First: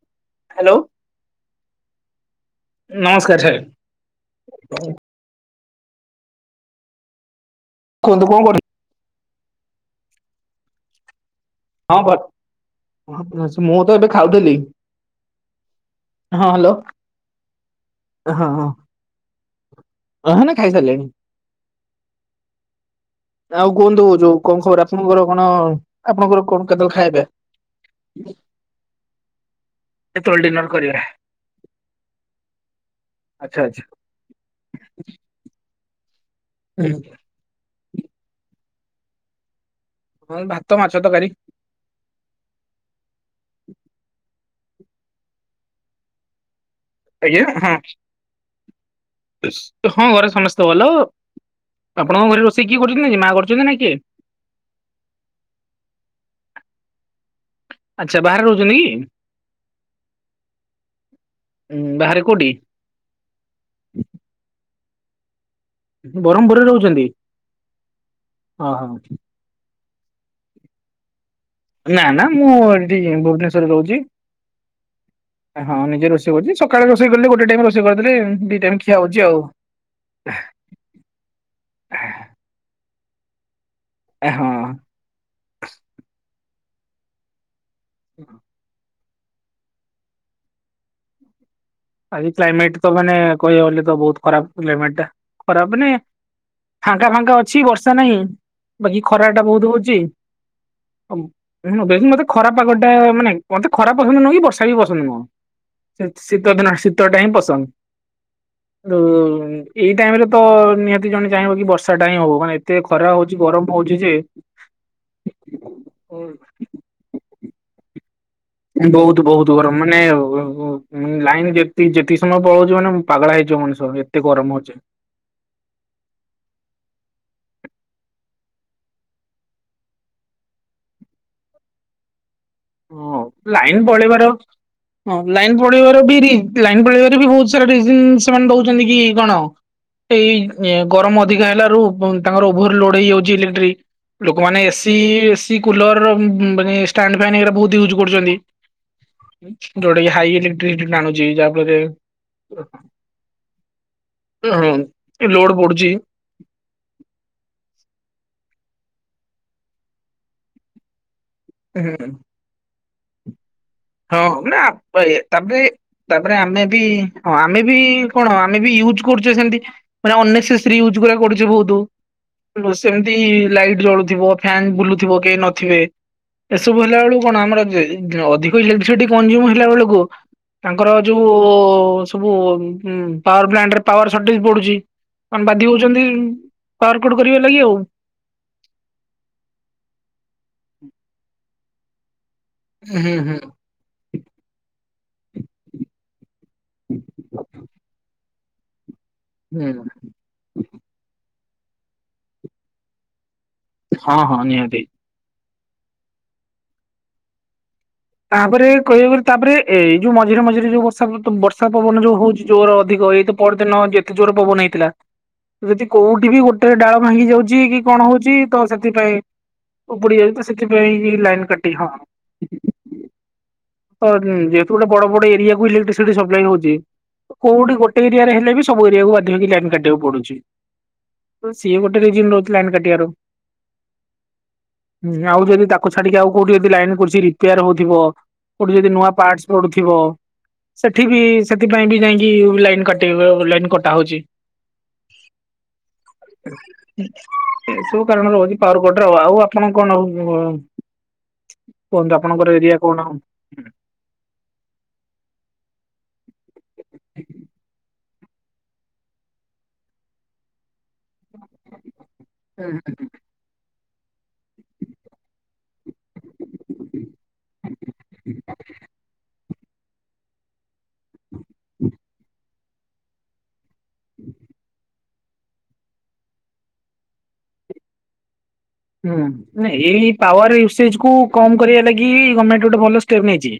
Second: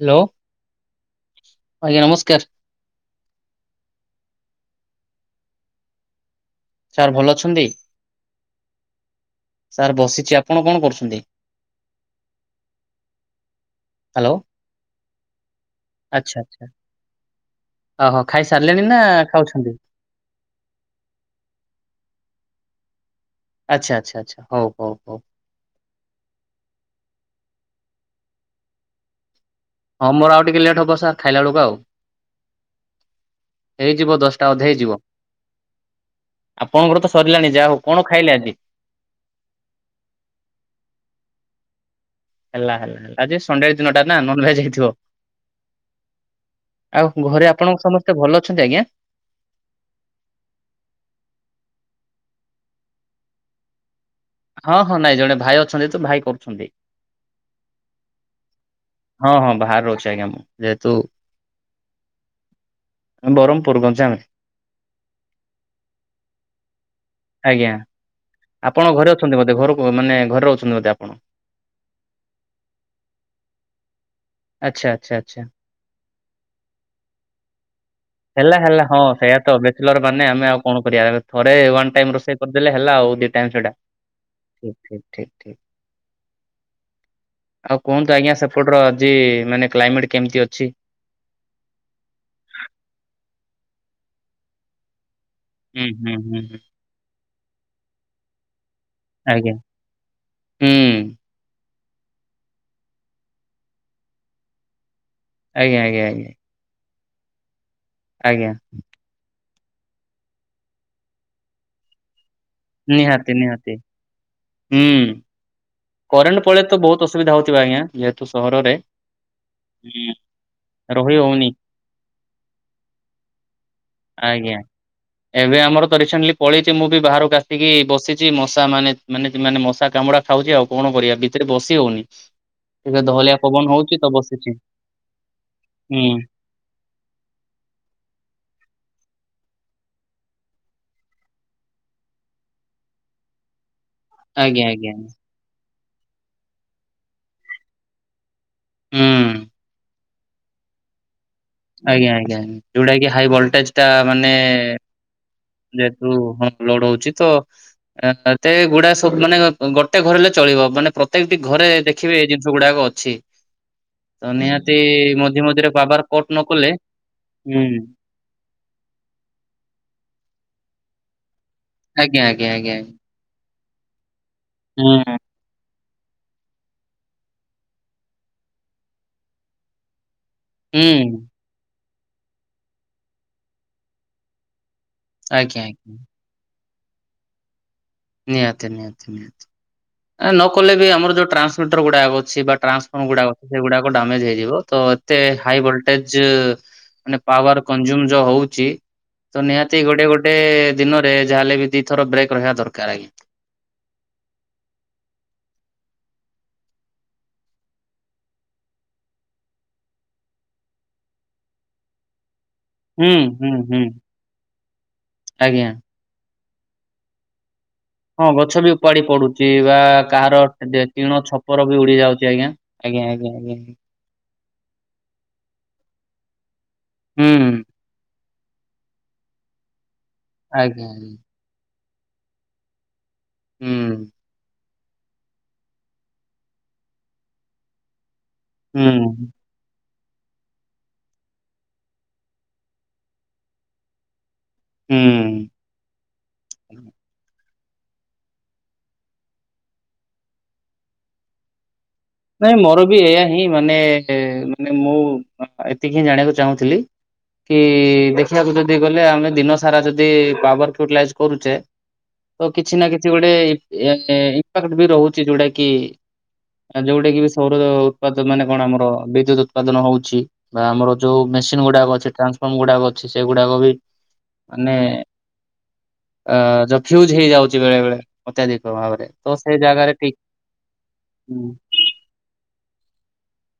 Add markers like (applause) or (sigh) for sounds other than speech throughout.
Hello hello. ଆଜ୍ଞା ନମସ୍କାର। ନମସ୍କାର ସାର୍। ସାର୍ ଭଲ ଅଛନ୍ତି? କୁହନ୍ତୁ କଁ କରି ସାର୍ ବସିଛି ଆପଣ କଣ କରୁଛନ୍ତି? ହଁ (unintelligible) ମୁଁ ତ ଏଠେ ହ୍ୟାଲୋ ଖାଉଦେଲି। ଆଚ୍ଛା ଆଚ୍ଛା ଓହୋ ଖାଇସାରିଲେଣି ନା ଖାଉଛନ୍ତି। ଅହନ ଖାଇସାରିଲେଣି। ଆଉ ଆଚ୍ଛା କୁଅନ୍ତୁ ଆଚ୍ଛା ଆଚ୍ଛା ଯୋଉ କଁ ହଉ ଖବର ହଉ ହଉ ଆପଣଙ୍କର କଣ ଆପଣଙ୍କର କଣ କେତେବେଳେ ଖାଇଆ ପିଆ? ହଁ ମୋର ଆଉ ଟିକେ ଡିନର ଲେଟ୍ ହବ କରିବା ସାର୍ ଖାଇଲାବେଳୁକୁ ଆଉ ଆଚ୍ଛା ଆଚ୍ଛା। ଏଇଯିବ ଦଶ୍ ଟା ଅଧେ ହେଇଯିବ। ଆପଣଙ୍କର ତ ସରିଲାଣି ଯା ହଉ କଣ ଖାଇଲେ ଆଜି? ମୁଁ ଭାତ ମାଛ ତରକାରୀ। ହେଲା ହେଲା ହେଲା ଆଜି ସନ୍ ଡେ ଆଜି ଦିନଟା ନା ନନ୍ ଭେଜ୍ ହେଇଥିବ। ଆଉ ଆଜ୍ଞା ଘରେ ଆପଣଙ୍କ ସମସ୍ତେ ଭଲ ଅଛନ୍ତି ଆଜ୍ଞା। ହଁ ଘରେ ସମେସ୍ତେ ଭଲ। ଆପଣଙ୍କ ଘରେ ରୋଷେଇ କିଏ କରୁଚନ୍ତି କି ମା କରୁଚନ୍ତି ନା କିଏ? ହଁ ହଁ ନାଇଁ ଜଣେ ଭାଇ ଅଛନ୍ତି ତ ଭାଇ କରୁଛନ୍ତି। ଆଚ୍ଛା ବାହାରେ ରହୁଛନ୍ତି କି? ହଁ ହଁ ବାହାରେ ରହୁଛି ଆଜ୍ଞା ମୁଁ ଯେହେତୁ ବାହାରେ କୋଉଠି ଆମେ ବରମପୁର୍ ଗଞ୍ଜାମରେ। ଆପଣ ବରହମପୁରେ ରହୁଛନ୍ତି। ଆଜ୍ଞା ହଁ ହଁ। ଆପଣ ଘରେ ଅଛନ୍ତି ବୋଧେ ଘରକୁ ମାନେ ଘରେ ରହୁଛନ୍ତି ବୋଧେ ଆପଣ। ନା ନା ମୁଁ ଏଇଟି ଭୁବନେଶ୍ଵରରେ ରହୁଚି। ଆଚ୍ଛା ଆଚ୍ଛା ଆଚ୍ଛା। ହଁ ନିଜେ ରୋଷେଇ କରୁଚି ସକାଳେ ରୋଷେଇ କରିଲେ ଗୋଟେ ଟାଇମ୍ ରୋଷ୍ ଷେଇ କରିଦେଲେ ହେଲା ଦି ଟାଇମ ହେଲା ଖିଆ ହଁ ହଉଛି ସେଇଆ ଆଉ। ତ ବେଚଲର୍ ମାନେ ଆମେ ଆଉ କଣ କରିବା ଆରେ ଥରେ ୱାନ୍ ରୋଷେଇ କରିଦେଲେ ହେଲା ଆଉ ଦି ଟାଇମ୍ ସେଇଟା। ହଁ ଠିକ୍ ଠିକ୍। ଠିକ୍ ଠିକ୍ ଆଉ କୁହନ୍ତୁ ଆଜ୍ଞା ସେପ୍ ପଟର ଆଜି ମାନେ କ୍ଲାଇମେଟ୍ କେମତି ଅଛି? ଆଜି କ୍ଲାଇମେଟ୍ ତ ମାନେ କହିବାକୁ ଗଲେ ତ ବୋହୁତ ଖରାପ କ୍ଲାଇମେଟଟା ଖରାପ ହୁଁ ମାନେ ହୁଁ ହୁଁ ହୁଁ ଫାଙ୍କା ଫାଙ୍କା ଅଛି ବର୍ଷା ନାହିଁ ବାକି ଖରାଟା ଆଜ୍ଞା ବୋହୁତ ହଉଚି ହୁଁ ଆଉ ଉଁ ଉଁ ହୁଁ ବେଶୀ ମତେ ଖରା ପାଗଟା ମାନେ ମତେ ଖରା ପସନ୍ଦ ନୁଅଁ କି ବର୍ଷା ବି ପସନ୍ଦ ନୁଅଁ। ଆଜ୍ଞା ଆଜ୍ଞା ଶୀତ୍ ଆଜ୍ଞା ଶୀ ତ ଦିନ ଶୀତଟା ହିଁ ପସନ୍ଦ। ଆଜ୍ଞା। (unintelligible) ଏଇ ଟାଇମରେ ତ ନିହାତି ଜଣେ ଚାହିଁବ କି ବର୍ଷାଟା ହିଁ ହଉ ମାନେ ଏ ଏତେ ଖରା ନିହାତି ହଉଚି ନିହାତି ଗରମ ହଉଚି ଯେ ହୁଁ କରେଣ୍ଟ ପଳେଇ ତ ବୋହୁତ ଅସୁବିଧା ହଉଥିବ ଆଜ୍ଞା ଯେହେତୁ ସହରର୍- ବୋହୁତ ବୋହୁତ ଗରମ ମାନେ (unintelligible) ରହି ମାନେ ହଉନି ଲାଇନ୍ ଯେତି ଯେତିିକି ସମୟ ପଳଉଚି ମାନେ ପାଗେଳା ହେଇଯିବ ମଣିଷ। ଏତେ ଆଜ୍ଞା। ଗରମ ହଉଚି। ଏବେ ଆମର ତ ରିସେଣ୍ଟଲି ପଳେଇଛି ମୁଁ ବି ବାହାରକୁ ଆସିକି ବସିଛି ମଶା ମାନେ ମାନେ ମାନେ ମଶା କାମୁଡା ଖାଉଛି ଆଉ କଣ କରିବା ଭିତରେ ବସି ହଉନି। ଏବେ ହଁ ଦହଲିଆ ପବନ ଲାଇନ୍ ହଉଛି ତ ପଳେଇବାର ବସିଛି ହଁ ଲାଇନ୍ ହୁଁ ପଳେଇବାର ବିରି ଲାଇନ୍ ପଳେଇବାରେ ବି ବହୁତ ସାରା ରିଜିନ ସେମାନେ ଦଉଛନ୍ତି କି କଣ ଏଇ ଗରମ ଅଧିକା ହେଲାରୁ ତାଙ୍କର ଓଭର ଲୋଡ ହେଇଯାଉଛି ଇଲେକ୍ଟ୍ରି। ଆଜ୍ଞା ଲୋକମାନେ ଆଜ୍ଞା ଏସି ଆଜ୍ଞା। ଏସି କୁଲର ମାନେ ଷ୍ଟାଣ୍ଡଫ୍ୟାନ ହେରୀକା ବହୁତ ୟୁଜ୍ କରୁଛନ୍ତି। ହୁଁ ଯୋଉଟା କି ହାଇ ଇଲେକ୍ଟ୍ରିସିଟି ଆଣୁଛି ଯାହା ଫଳରେ ଆଜ୍ଞା ଆଜ୍ଞା ଯୋଉଟା କି ହାଇ ଭୋଲଟେଜ ଟା ମାନେ ହଁ ଲୋଡ ପଡୁଛି। ଯେହେତୁ ଲୋଡହଉଛି ତ ଏତେ ଗୁଡା ସବୁ ମାନେ ଗୋଟେ ଘର ହେଲେ ଚଳିବ ମାନେ ସେମତି ଘରେ ହୁଁ ଦେଖିବେ ଏଇ ଜିନିଷ ଗୁଡାକ ଅଛି। ହଁ ତ ନିହାତି ମାନେ ମଝି ତାପରେ ମଝିରେ ପାୱାର କଟ ତାପରେ ନ ଆମେ କଲେ ବି ହଁ ଆମେ ବି ହୁଁ କଣ ଆମେ ବି ୟୁଜ୍ କରୁଛେ ସେମତି ମାନେ ଅନ ନେସେସେରି ୟୁଜ୍ କରିବାକୁ ପଡୁଛି ବହୁତ। ଆଜ୍ଞା ଆଜ୍ଞ ଆଜ୍ଞା। ଲାଇଟ୍ ଜଳୁଥିବ ଫ୍ୟାନ ହୁଁ ବୁଲୁଥିବ କେହି ନଥିବେ। ଏସବୁ ହେଲା ବେଳକୁ କଣ ଆମର ଅଧିକ ଇଲେକ୍ଟ୍ରିସିଟି କନଜିୟୁମ ହେଲା ବେଳକୁ ତାଙ୍କର ହୁଁ ଯୋଉ ସବୁ ପାୱାର ପ୍ଲାଣ୍ଟରେ ପାୱାର ସର୍ଟେଜ ପଡୁଛି। ଆମେ ଆଜ୍ଞା ବାଧ୍ୟ ଆଜ୍ଞା ହଉଛନ୍ତି ପାୱାରକଟ କରିବା ଲାଗି ଆଉ। ନିହାତି ନିହାତି ନିହାତି ନ କଲେ ବି ଆମର ଯୋଉ ଟ୍ରାନ୍ସମିଟର ଗୁଡା ଅଛି ବା ହୁଁ ଟ୍ରାନ୍ସଫର୍ମର୍ ଗୁଡ଼ାକ ହୁଁ ଅଛି ସେଗୁଡ଼ାକ ଡାମେଜ୍ ହେଇଯିବ ତ ଏତେ ହାଇ ଭୋଲ୍ଟେଜ୍ ମାନେ ପାୱାର କଂଜୁମ ଯୋଉ ହଉଛି ତ ନିହାତି ହୁଁ ଗୋଟେ ଗୋ ଟେ ଦିନରେ ଯାହାେଲେ ବି ଦିଥର ବ୍ରେକ୍ ରହିବା ଦରକାର ଆଜ୍ଞା। ହଁ ହଁ ନିହାତି। ତାପରେ କହିବାକୁ ତାପରେ ଏଇ ଯୋଉ ମଝିରେ ମଝିରେ ଯୋଉ ବର୍ଷା ବର୍ଷା ପବନ ଯୋଉ ହଉଛି। ଜୋର ହୁଁ ଅଧିକ ଏଇତ ହୁଁ ପରଦିନ ହୁଁ ଯେତେ ଜୋର ପବନ ହେଇଥିଲା ଆଜ୍ଞା। ଯଦି କୋଉଠି ବି ଗୋଟେ ଡାଳ ଭାଙ୍ଗି ଯାଉଛି କି କଣ ହଁ ହଉଛି ଗଛ ତ ବି ଉପାଡି ସେଥିପାଇଁ ପଡୁଛି ବା ଉପୁଡି ଯାଉଛି କାହାର ତ ସେଥିପାଇଁ ଟିଣ ଲାଇନ ଛପର କାଟି ବି ହଁ। ଉଡି ଯାଉଛି ଆଜ୍ଞା। ଆଜ୍ଞା ଆଜ୍ଞା ଆଜ୍ଞା। ତ ଯେହେତୁ ଗୋଟେ ବଡ ବଡ ଏରିଆକୁୁ ଇଲେକ୍ଟ୍ରିସିଟି ସପ୍ଲାଇ ହଉଛି ହୁଁ କୋଉଠି ଗୋଟେବି ଏରିଆରେ ହେଲେ ବି ସବୁ ଏରିଆକୁ ବାଧ୍ୟହେଇକି ଲାଇନ କାଟିବାକୁ ପଡୁଛି। ଆଜ୍ଞା ଆଜ୍ଞା। ସିଏ ଗୋଟେ ରିଜିନ ରହୁଛି ଲାଇନ କାଟିବାର। ହୁଁ। ହୁଁ ଆଉ ଯଦି ତାକୁ ଛାଡିକି ଆଉ କୋଉଠି ଯଦି ଲାଇନ କରୁ ରିପେୟାର ହଉଥିବ କୋଉଠି ହୁଁ ଯଦି ନୂଆ ପାର୍ଟସ ପଢୁଥିବ। ସେଠି ବି ସେଥିପାଇଁ ବି ଯାଇକି ଲାଇନ କଟି ଲାଇନ କଟା ହଉଛି। ହୁଁ। ଏ ସବୁ କାରଣ ରହୁଛି ପାୱାରକଟର ଆ ଆଉ ଆପଣ କଣ ଆଉ କୋନଡ୍ରପ ନାଇଁ ମୋର ବି ଏଇ ହିଁ ମାନେ ମାନେ ମୁଁ ଏତିକି ହିଁ ଜାଣିବାକୁ ଚାହୁଁଥିଲି କି ଦେଖିବାକୁ ଯଦି ଗଲେ ଆମେ ଦିନ ସାରା ଯଦି ପାୱାରଫୁଲ୍ ଲାଇଜ କରୁଛେ ତ କିଛି ନା କିଛି ଗୋଟେ ଇ ଇମ୍ପାକ୍ଟ ବି ରହୁଛି ଯଉଟା କି ଯୋଉଟା କି ବି ସୌର ଉତ୍ପାଦ ମାନେ କଣ ଆମର ବିଦ୍ୟୁତ୍ ଉତ୍ପାଦନ ହଉଛି ବା ଆମର ଯୋଉ ମେସିନ ଗୁଡାକ ଅଛି ଟ୍ରାନ୍ସଫର୍ମ ଗୁଡାକ ଅଛି ସେଗୁଡାକ ବି ମାନେ ଅ ଯଫ୍ୟୁଜ ହେଇଯାଉଛି ବେଳେ ବେଳେ। ଅତ୍ୟାଧିକ ଭାବ। ହୁଁଁ ଏଇ ପାୱାର ୟୁସେଜ କୁ କମ୍ କରିବା ଲାଗି ଗମେଣ୍ଟ ଗୋଟେ ଭଲ ଷ୍ଟେପ ନେଇଛି।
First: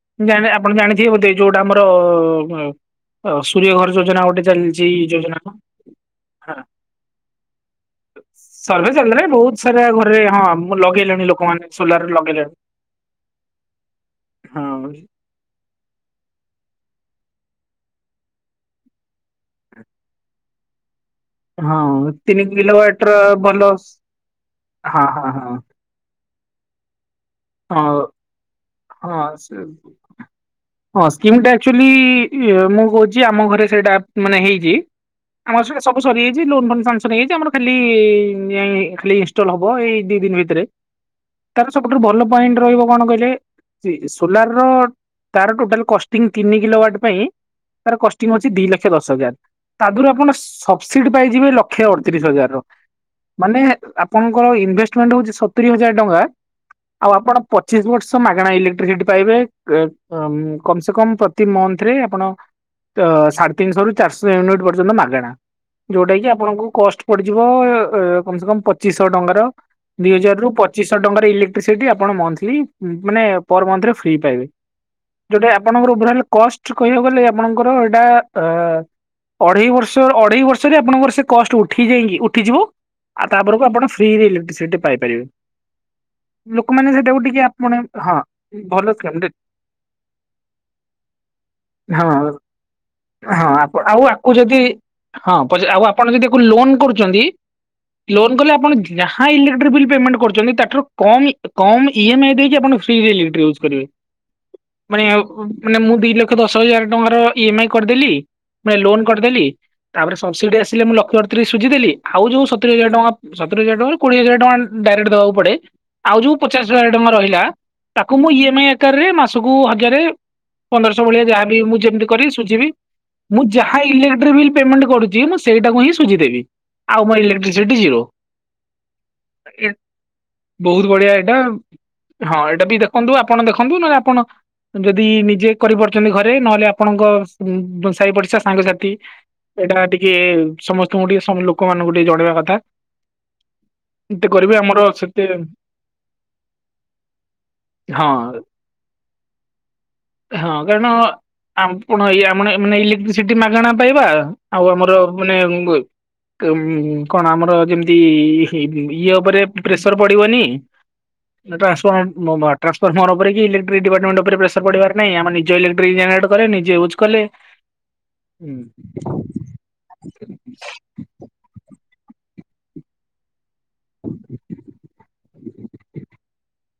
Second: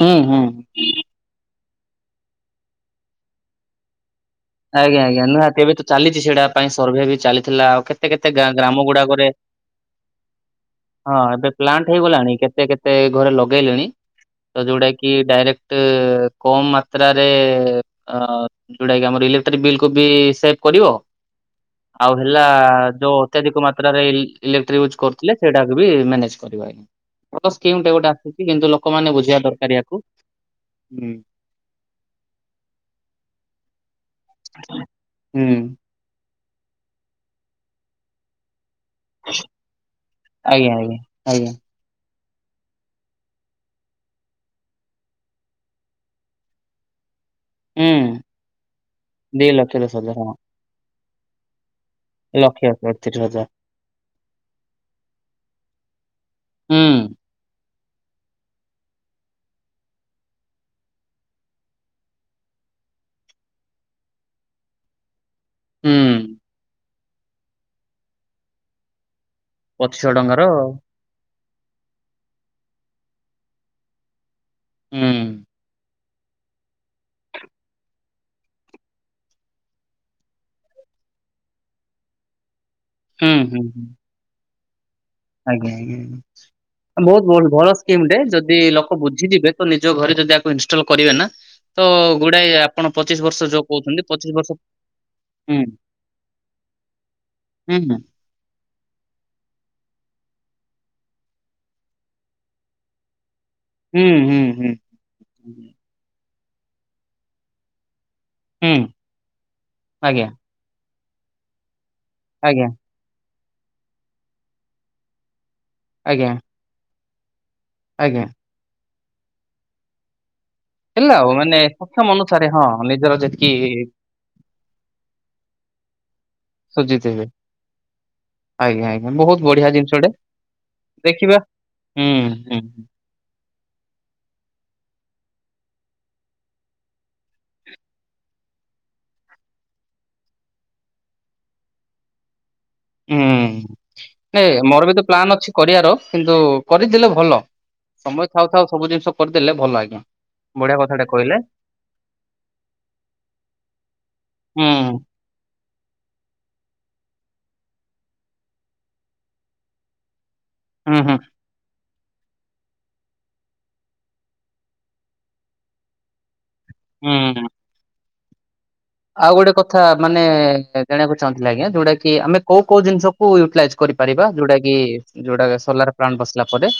ହୁଁ ମୁଁ ହୁଁ ଜାଣେ ଆପଣ ଜାଣି ଥିବେ ବୋଧେ ଯୋଉଟା ଆମର ସୂରିୟ ଘର ଯୋଜନା ଗୋଟେ ଚାଲିଛି ଆଜ୍ଞା ଆଜ୍ଞା ଯୋଜନା ହଁ। ନିହାତି ଏବେ ତ ଚାଲିଛି ସେଇଟା ପାଇଁ ସର୍ଭେ ବି ଚାଲିଥିଲା ଆଉ କେତେ କେତେ ଗ୍ରାମ ସର୍ଭେ ଚାଲିଲାଣି ଗୁଡାକରେ ବହୁତ ସାରା ଘରେ ହଁ ମୁଁ ହଁ ଲଗେଇଲେଣି ଏବେ ଲୋକମାନେ ପ୍ଲାଣ୍ଟ ସୋଲାର ହେଇଗଲାଣି ଲଗେଇଲେଣି। କେତେ କେତେ ଘରେ ଲଗେଇଲଲେଣି। ତ ହଁ ଯେଉଟା କି ଡାଇରେକ୍ଟ କମ ମାତ୍ରାରେ ଅ ଯୋଉଟାକି ଇଲେ ବକୁ ସେଭ କରିବ ହଁ ଆଉ ତିନି ହେଲା କିଲୋ ୱାଟ ର ଯୋଉ ଭଲ ଅତ୍ୟଧିକ ମାତ୍ରାରେ ଇ ଇଲେଟ୍ର ୟୁଜ ହଁ ହଁ କରୁଥିଲେ ହଁ ସେଇଟାକୁ ବି ମ୍ୟାନେଜ ହଁ ଗୋଟେ କିନ୍ତୁ ଲୋକମାନେ ହଁ ବୁଝିବା ସେ ଦରକାର ୟାକୁ। ହଁ ହୁଁ ସ୍କିମ୍ ଟା ଆଚୁଲି ମୁଁ କହୁଛି ଆମ ଘରେ ସେଇଟା ମାନେ ହେଇଛି ହୁଁ ଆମ ସବୁ ସରିଯାଇଛି ଲୋନ ଫୋନ ସଂକସନ ହେଇଯାଇଛି ଆମର ଖାଲି ଖାଲି ଇନଷ୍ଟଲ ହବ ଏଇ ଦି ଦିନ ଭିତରେ ଆଜ୍ଞା ଆଜ୍ଞା ଆଜ୍ଞା ତାର ସବୁଠୁ ଭଲ ପଏଣ୍ଟ ରହିବ କଣ କହିଲେ ସୋଲାର ର ତାର ଟୋଟାଲ କଷ୍ଟିଂ ତିନି କିଲୋ ୱାଟ ପାଇଁ ତାର ହୁଁ। କଷ୍ଟିଂ ଅଛି ଦି ଲକ୍ଷ ଦଶ ହଜାର ଦି ଲକ୍ଷ ଦଶ ତାଦହରୁ ହଜାର ହଁ ଆପଣ ସବସିଡି ପାଇଯିବେ ଲକ୍ଷ ଲକ୍ଷେ ଅଠତିରିଶ ହଜାର। ଲକ୍ଷେ ଅଠତିରିଶ ହଜାର ମାନେ ଆପଣଙ୍କର ଇନଭେଷ୍ଟମେଣ୍ଟ ହଉଛି ସତୁରି ହଜାର ଟଙ୍କା ହୁଁ ଆଉ ଆପଣ ପଚିଶ ବର୍ଷ ମାଗଣା ଇଲେକ୍ଟ୍ରିସି ପାଇବେ କମ ସେ କମ ପ୍ରତି ମଂଥ ରେ ଆପଣ ତ ସାଢ଼େ ତିନିଶହରୁ ଚାରିଶହ ୟୁନିଟ୍ ପର୍ଯ୍ୟନ୍ତ ମାଗଣା ଯୋଉଟା କି ହୁଁ। ଆପଣଙ୍କୁ କଷ୍ଟ ପଡିଯିବ କମ ସେ କମ ପଚିଶ ଶହ ଟଙ୍କାର ପଚିଶହ ଦିଇ ହଜାର ଟଙ୍କାର ରରୁ ହୁଁ ପଚିଶଶହ ଟଙ୍କାର ଇଲେକ୍ଟ୍ରିସିଟି ଆପଣ ମନ୍ଥଲି ମାନେ ପର ମନ୍ଥରେ ଫ୍ରି ପାଇବେ। ହୁଁ ଯୋଟା ଆପଣଙ୍କର ଓଭରଲ କଷ୍ଟ କହିବାକୁ ଗଲେ ଆପଣଙ୍କର ଏଇଟା ଅ ଅଢେଇ ବର୍ଷ ଅଢେଇ ବର୍ଷରେ ଆପଣଙ୍କର ସେ କଷ୍ଟ ଉଠି ଯାଇକି ଉଠିଯିବ ଆଉ ହୁଁ ହୁଁ ତାପରକୁ ଆପଣ ଫ୍ରି ରେ ଇଲେକ୍ଟ୍ରିସିଟି ପାଇପାରିବେ ଆଜ୍ଞା ଲୋକମାନେ ଆଜ୍ଞା ସେଟାକୁ ବହୁତ ଟିକେ ଭଲ ଆପଣ ଭଲ ସ୍କିମ ହଁ ରେ ଯଦି ଭଲ ଲୋକ ସ୍କିମ୍ ଟେ ବୁଝିଯିବେ ତ ନିଜ ଘରେ ଯଦିକୁ ଇନଷ୍ଟଲ କରିବେ ନା ତ ହଁ ଗୁଡାଏ ଆପଣ ପଚିଶ ହଁ ବର୍ଷ ଯୋଉ ଆପଣ ଆଉ କହୁଛନ୍ତି ଆକୁ ପଚିଶ ଯଦି ବର୍ଷ ହଁ ହୁଁ ପଚ ଆଉ ଆପଣ ଯଦି ଲୋନ୍ କରୁଛନ୍ତି ହୁଁ ଲୋ କହ ଆପଣ ଯାହା ଇଲେକ୍ଟ୍ରିକ ବିଲ୍ ପେମେଣ୍ଟ କରୁଛନ୍ତି ତାଠାରୁ କ କମ୍ ଇ ଏମ୍ ଆଇ ଦେଇ ଆପଣ ଫ୍ରି (unintelligible) ହୁଁ ହୁଁ ହୁଁ ମାନେ ହୁଁ। ମାନେ ମୁଁ ଦି ଲକ୍ଷ ଦଶ ହଜାର ଟଙ୍କାର ଇ ଏମ ଆଇ କରିଦେଲି ମ ହୁଁ ଲୋନ କରିଦେଲି ତାପରେ ଆଜ୍ଞା ସବସିଡି ଆସିଲେ ମୁଁ ଲକ୍ଷ ଅଠତିରିଶ ସୁଝିଦେଲି ଆଉ ଯୋଉ ଆଜ୍ଞା ସତୁରି ହଜାର ଟଙ୍କା ସତର ହଜାର ଟଙ୍କା କୋଡିଏ ହଜାର ଟଙ୍କା ଡାଇରେକ୍ଟ ଦବାକୁ ପଡେ ଆଉ ଆଜ୍ଞା ଯୋଉ ପଚାଶ ହଜାର ଟଙ୍କା ରହିଲା ତାକୁ ଆଜ୍ଞା ମୁଁ ଇମ ଆଇ ଆକାର ରେ ମାସକୁ ହଜାରେ ପନ୍ଦରଶହ ହେଲା ଭଳିଆ ଆଉ ଯାହାବି ମାନେ ମୁଁ ଯେମିତି ସକ୍ଷମ କରିବି ଅନୁସାରେ ହଁ ସୁଝିବି ନିଜର ମୁଁ ଯେତିକି ଯାହା ଇଲେକ୍ଟ୍ରିକ ବିଲ୍ ପେମେଣ୍ଟ କରୁଛି ମୁ ସେଇଟାକୁ ହିଁ ସୁଝିଦେବି ଆଉ ସୁଜିତ ମୋର ହେବେ ଇଲେକ୍ଟ୍ରିସିଟି ଜିରୋ ଆଜ୍ଞା ଆଜ୍ଞା ବହୁତ ବଢିଆ ଜିନିଷଟେ ବହୁତ ବଢିଆ ଏଇଟା ଦେଖିବା ହୁଁ ହଁ ହୁଁ ଏଇଟା ବି ଦେଖନ୍ତୁ ଆପଣ ଦେଖନ୍ତୁ ନହଲେ ଆପଣ ଯଦି ନିଜେ କରିପାରୁଛନ୍ତି ଘରେ ନହେଲେ ଆପଣଙ୍କ ସାହି ପଡିଶା ସାଙ୍ଗସାଥି ଏଇଟା ଟିକେ ସମସ୍ତଙ୍କୁ ଟିକେ ଲୋକମାନଙ୍କୁ ଟିକେ ଜଣେଇବା କଥା ହୁଁ ଏତେ ଏ କରିବେ ଆମର ମୋର ବି ତ ସେତେ ପ୍ଲାନ୍ ଅଛି କରିବାର କିନ୍ତୁ କରିଦେଲେ ଭଲ। ହଁ ସମୟ ଥାଉ ଥାଉ ସବୁ ଜିନିଷ କରିଦେଲେ ଭଲ ଆଜ୍ଞା। ହଁ ବଢିଆ କାରଣ କଥାଟେ କହିଲେ ଆପଣ ଇ ଆମ ମାନେ ଇଲେକ୍ଟ୍ରିସିଟି ମାଗଣା ପାଇବା ହୁଁ ଆଉ ଆମର (unintelligible) ଉ କଣ ଆମର ଯେମିତି ଇଏ ଉପରେ ପ୍ରେସର ପଡିବନି। ଉଁ ହୁଁ। ଏଟା ଆସ ଟ୍ରାନ୍ସଫର୍ମର ଉପରେ କି ଇଲେକ୍ଟ୍ର ଡିପାର୍ଟମଣ୍ଟ ଉପରେ ପ୍ରେସରଢିବାରହିଁ ଆମେ ନିଜ ଲେଟ୍ରିକ୍ ଜେରେଟ କ ନିଜେ କଲେ ହୁଁ। ହୁଁ। ଆଉ ଗୋଟେ କଥା ମାନେ ଜାଣିବାକୁ ଚାହୁଁଥିଲେ ଆଜ୍ଞା ଯୋଉଁ ଟା କି ଆମେ କୋଉଁ କୋଉଁ ଜିନିଷ କୁ କରିପାରିବା ଯୋଉଁଟା କି ଯୋଉଟା ସୋଲାର ପ୍ଲାଣ୍ଟ ବସିଲା ପରେ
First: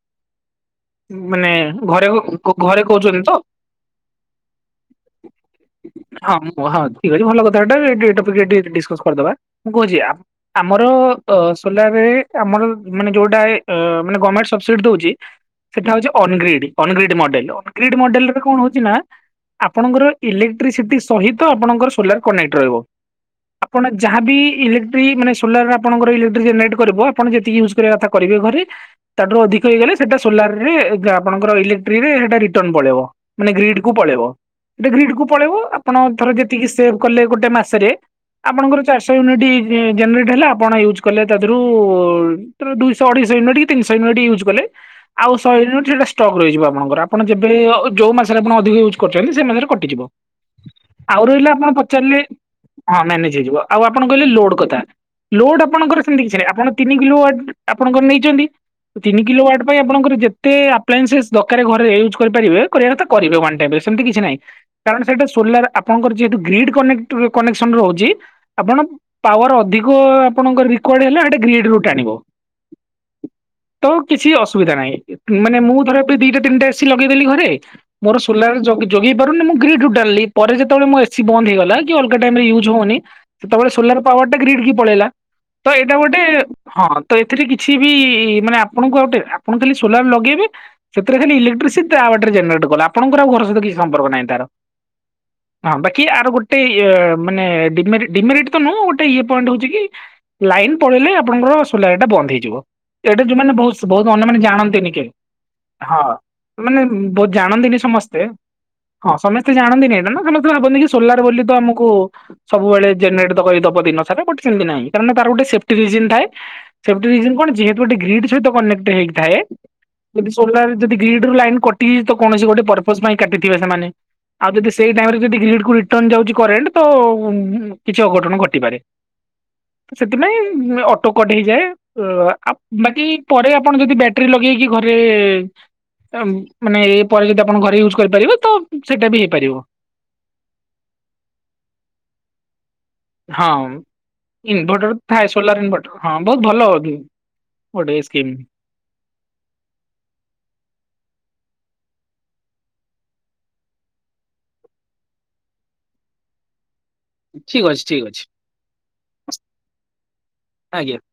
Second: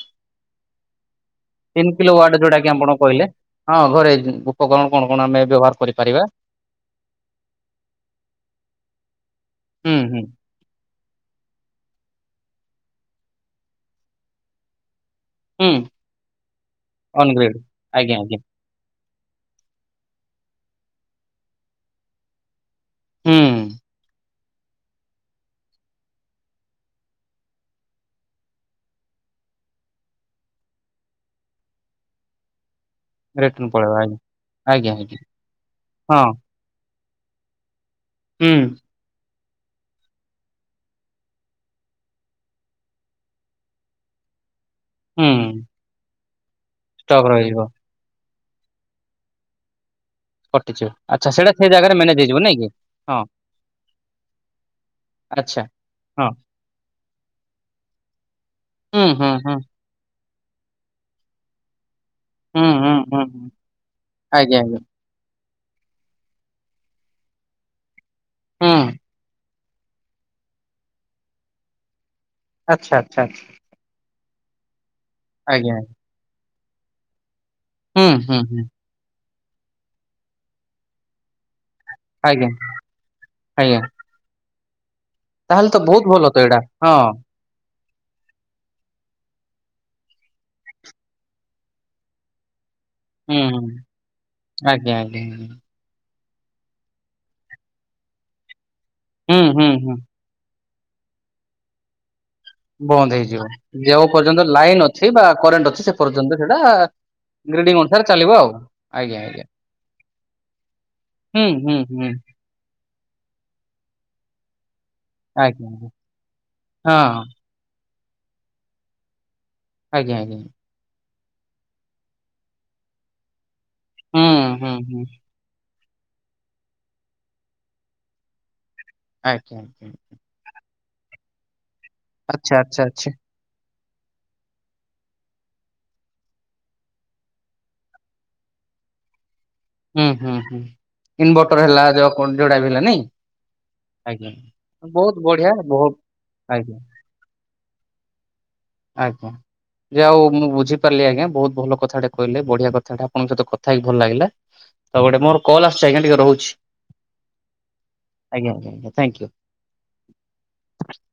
ମାନେ ତିନ ଘରେ କିଲୋ ୱାଡ ଯୋଉଁଟା କି ଘରେ ଆପଣ କହୁଛନ୍ତି କହିଲେ? ତ ହଁ ଘରେ ଉପକରଣ କଣ କଣ ଆମେ ବ୍ୟବହାର କରିପାରିବା? ହ ହଁ ଠିକ ଅଛି ଭଲ କଥାଟା ଡିସ୍କସ କରିଦବା ମୁଁ ହୁଁ କହୁଛି ହୁଁ ଆମର ସୋଲାରରେ ଆମର ମାନେ ଯୋଉଟା ମାନେ ଗଭର୍ମେଣ୍ଟ ସବସିଡି ଦଉଛି ହୁଁ ସେଟା ହଉଛି ଅନଗ୍ରିଡ ଅନଗ୍ରିଡ ଅନଗ୍ରେଡ। ମଡେଲ ଅନଗ୍ରିଡ ଆଜ୍ଞା ଆଜ୍ଞା ମଡେଲରେ କଣ ହଉଛି ନା ଆପଣଙ୍କର ଇଲେକ୍ଟ୍ରିସିଟି ସହିତ ଆପଣଙ୍କର ସୋଲାର କନେକ୍ଟ ରହିବ। ହୁଁ ଆପଣ ଯାହାବି ଇଲେ ମାନେ ସୋଲାର ଆପଣଙ୍କ ଇଲେକ୍ଟ୍ରିକ ଜେନେରେଟ କରିବ ଆପଣ ଯେତିକି ୟୁଜ୍ କରିବା କଥା କରିବେ ଘରେ ତାଠାରୁ ଅଧିକ ହେଇଗଲେ ସେଟା ସୋଲାର ରେ ଆପଣଙ୍କର ଇଲେକ୍ଟ୍ରିକରେ ସେଟା ରିଟର୍ଣ ପଳେଇବ। ମାନେ ରିଟର୍ନ ଗ୍ରୀଡ କୁ ପଳେଇବା ଆଜ୍ଞା। ପଳେଇବ ଆଜ୍ଞା ଗ୍ରୀଡ ଆଜ୍ଞା କୁ ପଳେଇବୁ ଆପଣ ଥର ହଁ ଯେତିକି ସେଭ କଲେ ଗୋଟେ ମାସରେ ହୁଁ ଆପଣଙ୍କର ଚାରିଶହ ୟୁନିଟ୍ ଜେନେରେଟ୍ ହେଲେ ଆପଣ ୟୁଜ୍ କଲେ ତାରୁ ଦୁଇଶହ ଅଢେଇଶ ଇଉନିଟ୍ ତିନିଶହୟିଟ ୟୁଜ କଲେ ଆଉ ହୁଁ ଶହେୟୁିଟ୍ ସେଟା ଷ୍ଟକ୍ ରହିଯିବ ଆପଣଙ୍କର ଆପଣ ଷ୍ଟକ୍ ଯେବେ ରହିଯିବ ଯୋଉ ମାସରେ ଆପଣ ଅଧିକ ୟୁଜ୍ କରିଛନ୍ତି ସେ ମାସରେ କଟିଯିବ। କଟିଯିବ। ଆଉ ଆଚ୍ଛା ରହିଲେ ସେଇଟା ସେ ଆପଣ ଜାଗାରେ ମ୍ୟାନେଜ ପଚାରିଲେ ହେଇଯିବ ନାଇଁ କି ହଁ ମ୍ୟାନେଜ ହେଇଯିବ ଆଉ ଆପଣ କହିଲେ ଲୋଡ କଥା। ଲୋଡ ଆଚ୍ଛା ଆପଣଙ୍କର ସେମିତି ହଁ କିଛି ନ ଆପଣ ତିନ କିଲୋ ଆପଣଙ୍କର ନେଇଛନ୍ତି ହୁଁ ତିନି ହୁଁ କିଲୋ ହୁଁ। ୱଟ୍ ପାଇଁ ଆପଣଙ୍କର ଯେତେ ଆପ୍ଏନ୍ସେସ୍ ଦର ଘରେ ୟଜ୍ କରିପାରିବେ ହୁଁ ହୁଁ ହୁଁ କରିବେ ସେମତି କିଛି ନାହିଁ। ଆଜ୍ଞା ଆଜ୍ଞା କାରଣ ସେଇଟା ସୋଲାର ଆପଣଙ୍କର ଯେହେତୁ ଗ୍ରୀଡ୍ କନେଟନ୍ - କନେକ୍ସନ ରହୁଛି ହୁଁ ଆପଣ ପାୱାର ଅଧିକ କ ଆପଣଙ୍କର ରେକର୍ଡ ହେଲେ ଆଣି ଗ୍ର୍ରୀଡରୁ ଟାଣିବ। ଆଚ୍ଛା ଆଚ୍ଛା ଅଛ ତ କିଛି ଅସୁବିଧା ନାହିଁ। ମାନେ ଆଜ୍ଞା ମୁଁ ଧର ଏବେ ଦିଟା ତିନିଟା ଏସିି ଲଗେଇଦେଲି ଘରେ। ହୁଁ ମୋର ହୁଁ ସୋଲାର ହୁଁ ଜଗେଇ ପାରୁନି। ମୁଁ ଗ୍ରିଡରୁ ଟାଣିଲି ପରେ ଯେତେବେଳେ ମୋ ଏସି ବନ୍ଦ ହେଇଗଲା ଅଲଗା ଟାଇମ ଆଜ୍ଞା ୟୁଜ୍ ହେଉନି। ସେତେବେଳେ ଆଜ୍ଞା ସୋଲାର ପାୱାର ଟା ଗ୍ରୀଡ କି ପଳେଇଲା। ତ ତାହେଲେ ଏଇଟା ବହୁତ ଗୋଟେ ଭଲ ତ ଏଇଟା ହଁ ତ ଏଥିରେ କିଛି ବି ମାନେ ଆପଣଙ୍କୁ ଆଉଟେର୍ ଆପଣ ଖାଲି ସୋଲାର ଲଗେଇବେ ସେଥିରେ ଖାଲି ଇଲେକ୍ଟ୍ରିସିଟି ତା ବାଟରେ ଜେନେରେଟ କଲା। ଆପଣଙ୍କର ହୁଁ ଘର ସହିତ ହୁଁ କିଛି ସମ୍ପର୍କ ନାହିଁ ତାର। ଆଜ୍ଞା ଆଜ୍ଞା। ହଁ ବାକି ଆର ଗୋଟେ ଇଏ ମାନେ ଡିମେରିଟ ଡିମେରିଟ୍ ତ ନୁହଁ ଗୋଟେ ଇଏ ହୁଁ ପଏଣ୍ଟ ହୁଁ ହେଉଛି କି? ହୁଁ ଲାଇନ ପଳେଇଲେ ଆପଣଙ୍କର ସୋଲାର ଟା ବନ୍ଦ ହେଇଯି ବନ୍ଦ ଏଇଟା ହେଇଯିବ ଯୋଉମାନେ ବହୁତ ବହୁତ ଯେଉଁ ଅନ୍ୟମାନେ ପର୍ଯ୍ୟନ୍ତ ଲାଇନ ଜାଣନ୍ତିନି ଅଛି କିନ୍ତୁ ବା କରେଣ୍ଟ ଅଛି ସେ ହଁ। ପର୍ଯ୍ୟନ୍ତ ସେଇଟା ମାନେ ବହୁତ ଜାଣନ୍ତିନି ଗ୍ରେଡିଙ୍ଗ ଅନୁସାରେ ସମସ୍ତେ। ଚାଲିବ ଆଉ ହଁ ଆଜ୍ଞା ଆଜ୍ଞା ସମସ୍ତେ ଜାଣନ୍ତି ନି ନା ସେମାନେତ ଭାବନ୍ତି କି ସୋଲାର ବୋଲି ହୁଁ ତ ହୁଁ ଆମକୁ ହୁଁ ସବୁବେଳେ ଜେନେରେଟ ଦବ ଦବ ଦିନ ସାରା ଗୋଟେ ସେମତି ନାହିଁ। ମାନେ ତାର ଗୋଟେ ଆଜ୍ଞା ସେଫ୍ଟି ଆଜ୍ଞା ରିଜିନ୍ ଥାଏ। ସେଫ୍ଟି ହଁ ରିଜିନ୍ କଣ ଯେହେତୁ ଗୋଟେ ଗ୍ରୀଡ୍ ସହିତ କନେକ୍ଟ ହେଇଥାଏ। ଆଜ୍ଞା ଯଦି ଆଜ୍ଞା ସୋଲାର ଯଦି ଗ୍ରୀଡ ରୁ ଲାଇନ କଟି ଯାଇଛି ତ? କୌଣସି ଗୋଟେ ପର୍ପଜ ପାଇଁ କାଟିଥିବେ ସେମାନେ। ହୁଁ ଆଉ ଯଦି ହୁଁ ସେଇ ହୁଁ ଟାଇମରେ ଯଦି ଗ୍ରୀଡ କୁ ରିଟର୍ଣ ଯାଉଛି କରେଣ୍ଟ ତ କିଛି ଅଘଟଣ ଘଟିପାରେ। ଆଜ୍ଞା ଆଜ୍ଞା। ନାଇ ଅଟୋକଟ୍ ହେଇଯାଏ। ଓ ଆଚ୍ଛା ମାନେ ଆଚ୍ଛା ବାକି ଆଚ୍ଛା ପରେ ଆପଣ ଯଦି ବ୍ୟାଟେରୀ ଲଗେଇକି ଘରେ ତାମ୍ ମାନେ ଏ ପରେ ଯଦି ଆପଣ ଘରେ ୟୁଜ୍ କରିପାରିବେ ତ ସେଇଟା ବି ହେଇପାରିବ। ହୁଁ ହୁଁ ଇନଭଟର ହେଲା ଯୋଉ କନ୍ସୁମ୍ ଡାଇଭର୍ଟ ହେଲା ନାଇଁ। ହଁ। ଆଜ୍ଞା ଇନଭଟର ବହୁତ ଥାଏ ବଢିଆ ସୋଲାର ବହୁତ ଇନଭଟର ହଁ ବହୁତ ଭଲ ଆଜ୍ଞା ହବ ଗୋଟେ ସ୍କିମ୍। ଆଜ୍ଞା। ଯା ହଉ ମୁଁ ବୁଝି ପାରିଲି ଆଜ୍ଞା। ବହୁତ ଭଲ କଥାଟେ କହିଲେ ବଢିଆ କଥାଟେ ଆପଣଙ୍କ ସହିତ କଥା ହେଇ ଭଲ ଲାଗିଲା। ତୋ ଗୋଟେ ମୋର କଲ ଆସୁଛି ଆଜ୍ଞା ଟିକେ ରହୁଛି। ଠିକ୍ ଅଛି, ଠିକ୍ ଅଛି ଆଜ୍ଞା ଆଜ୍ଞା ଆଜ୍ଞା ଥ୍ୟାଙ୍କ ୟୁ। ଆଜ୍ଞା।